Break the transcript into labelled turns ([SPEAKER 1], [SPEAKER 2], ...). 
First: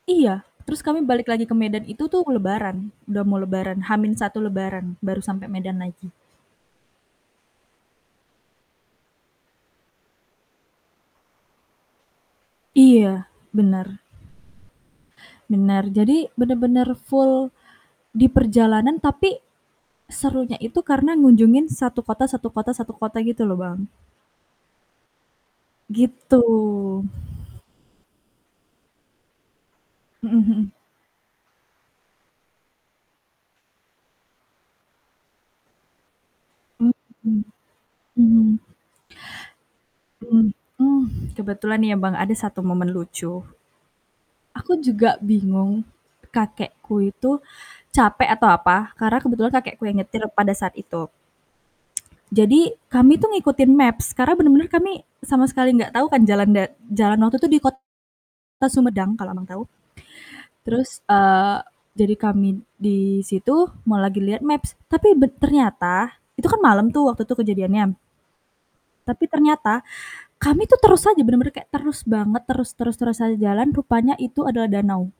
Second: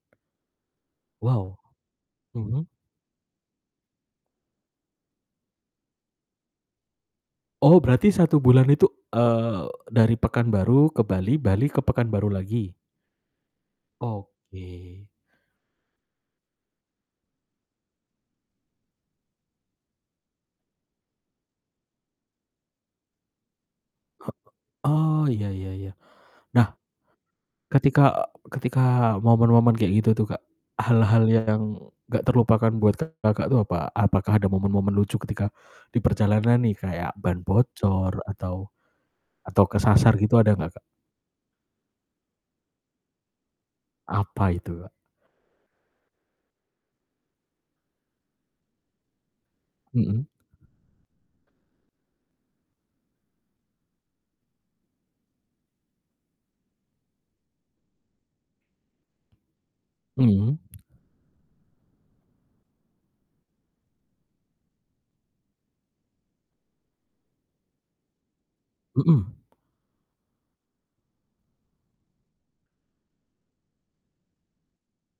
[SPEAKER 1] Iya, terus kami balik lagi ke
[SPEAKER 2] Wow.
[SPEAKER 1] Medan itu tuh
[SPEAKER 2] Mhm.
[SPEAKER 1] lebaran, udah mau lebaran, H-1 lebaran baru sampai Medan lagi.
[SPEAKER 2] Oh berarti 1 bulan itu, eee, dari Pekanbaru ke Bali, Bali ke Pekanbaru lagi?
[SPEAKER 1] Iya, bener.
[SPEAKER 2] Oke.
[SPEAKER 1] Bener, jadi bener-bener full diperjalanan, tapi serunya itu karena ngunjungin 1 kota 1 kota 1 kota gitu loh, Bang.
[SPEAKER 2] Hek oh, ya ya ya.
[SPEAKER 1] Gitu.
[SPEAKER 2] Nah, ketika ketika momen-momen kayak gitu tuh,
[SPEAKER 1] Mhm
[SPEAKER 2] Kak,
[SPEAKER 1] mhm.
[SPEAKER 2] hal-hal yang gak terlupakan buat Kakak tuh apa? Apakah ada momen-momen lucu ketika diperjalanan nih
[SPEAKER 1] Mmm,
[SPEAKER 2] kayak ban
[SPEAKER 1] mhm.
[SPEAKER 2] bocor
[SPEAKER 1] Mhm.
[SPEAKER 2] atau atau kesasar gitu
[SPEAKER 1] Mhm,
[SPEAKER 2] ada gak, Kak?
[SPEAKER 1] mmm, kebetulan ya, Bang, ada satu momen lucu.
[SPEAKER 2] Apa
[SPEAKER 1] Aku
[SPEAKER 2] itu, Kak?
[SPEAKER 1] juga bingung kakekku itu capek atau apa, karena kebetulan kakekku yang nyetir
[SPEAKER 2] Mhm.
[SPEAKER 1] pada saat itu. Jadi, kami tuh ngikutin maps, karena bener-bener kami sama sekali gak tau kan jalan da jalan waktu itu di kota Sumedang kalau Abang tahu,
[SPEAKER 2] Mhm.
[SPEAKER 1] terus eee, jadi kami di situ, mau lagi liat maps, tapi be ternyata itu kan malem tuh waktu tuh kejadiannya. Tapi
[SPEAKER 2] Mhm.
[SPEAKER 1] ternyata kami tuh terus aja, bener-bener kayak terus banget, terus terus terus aja jalan, rupanya itu adalah danau.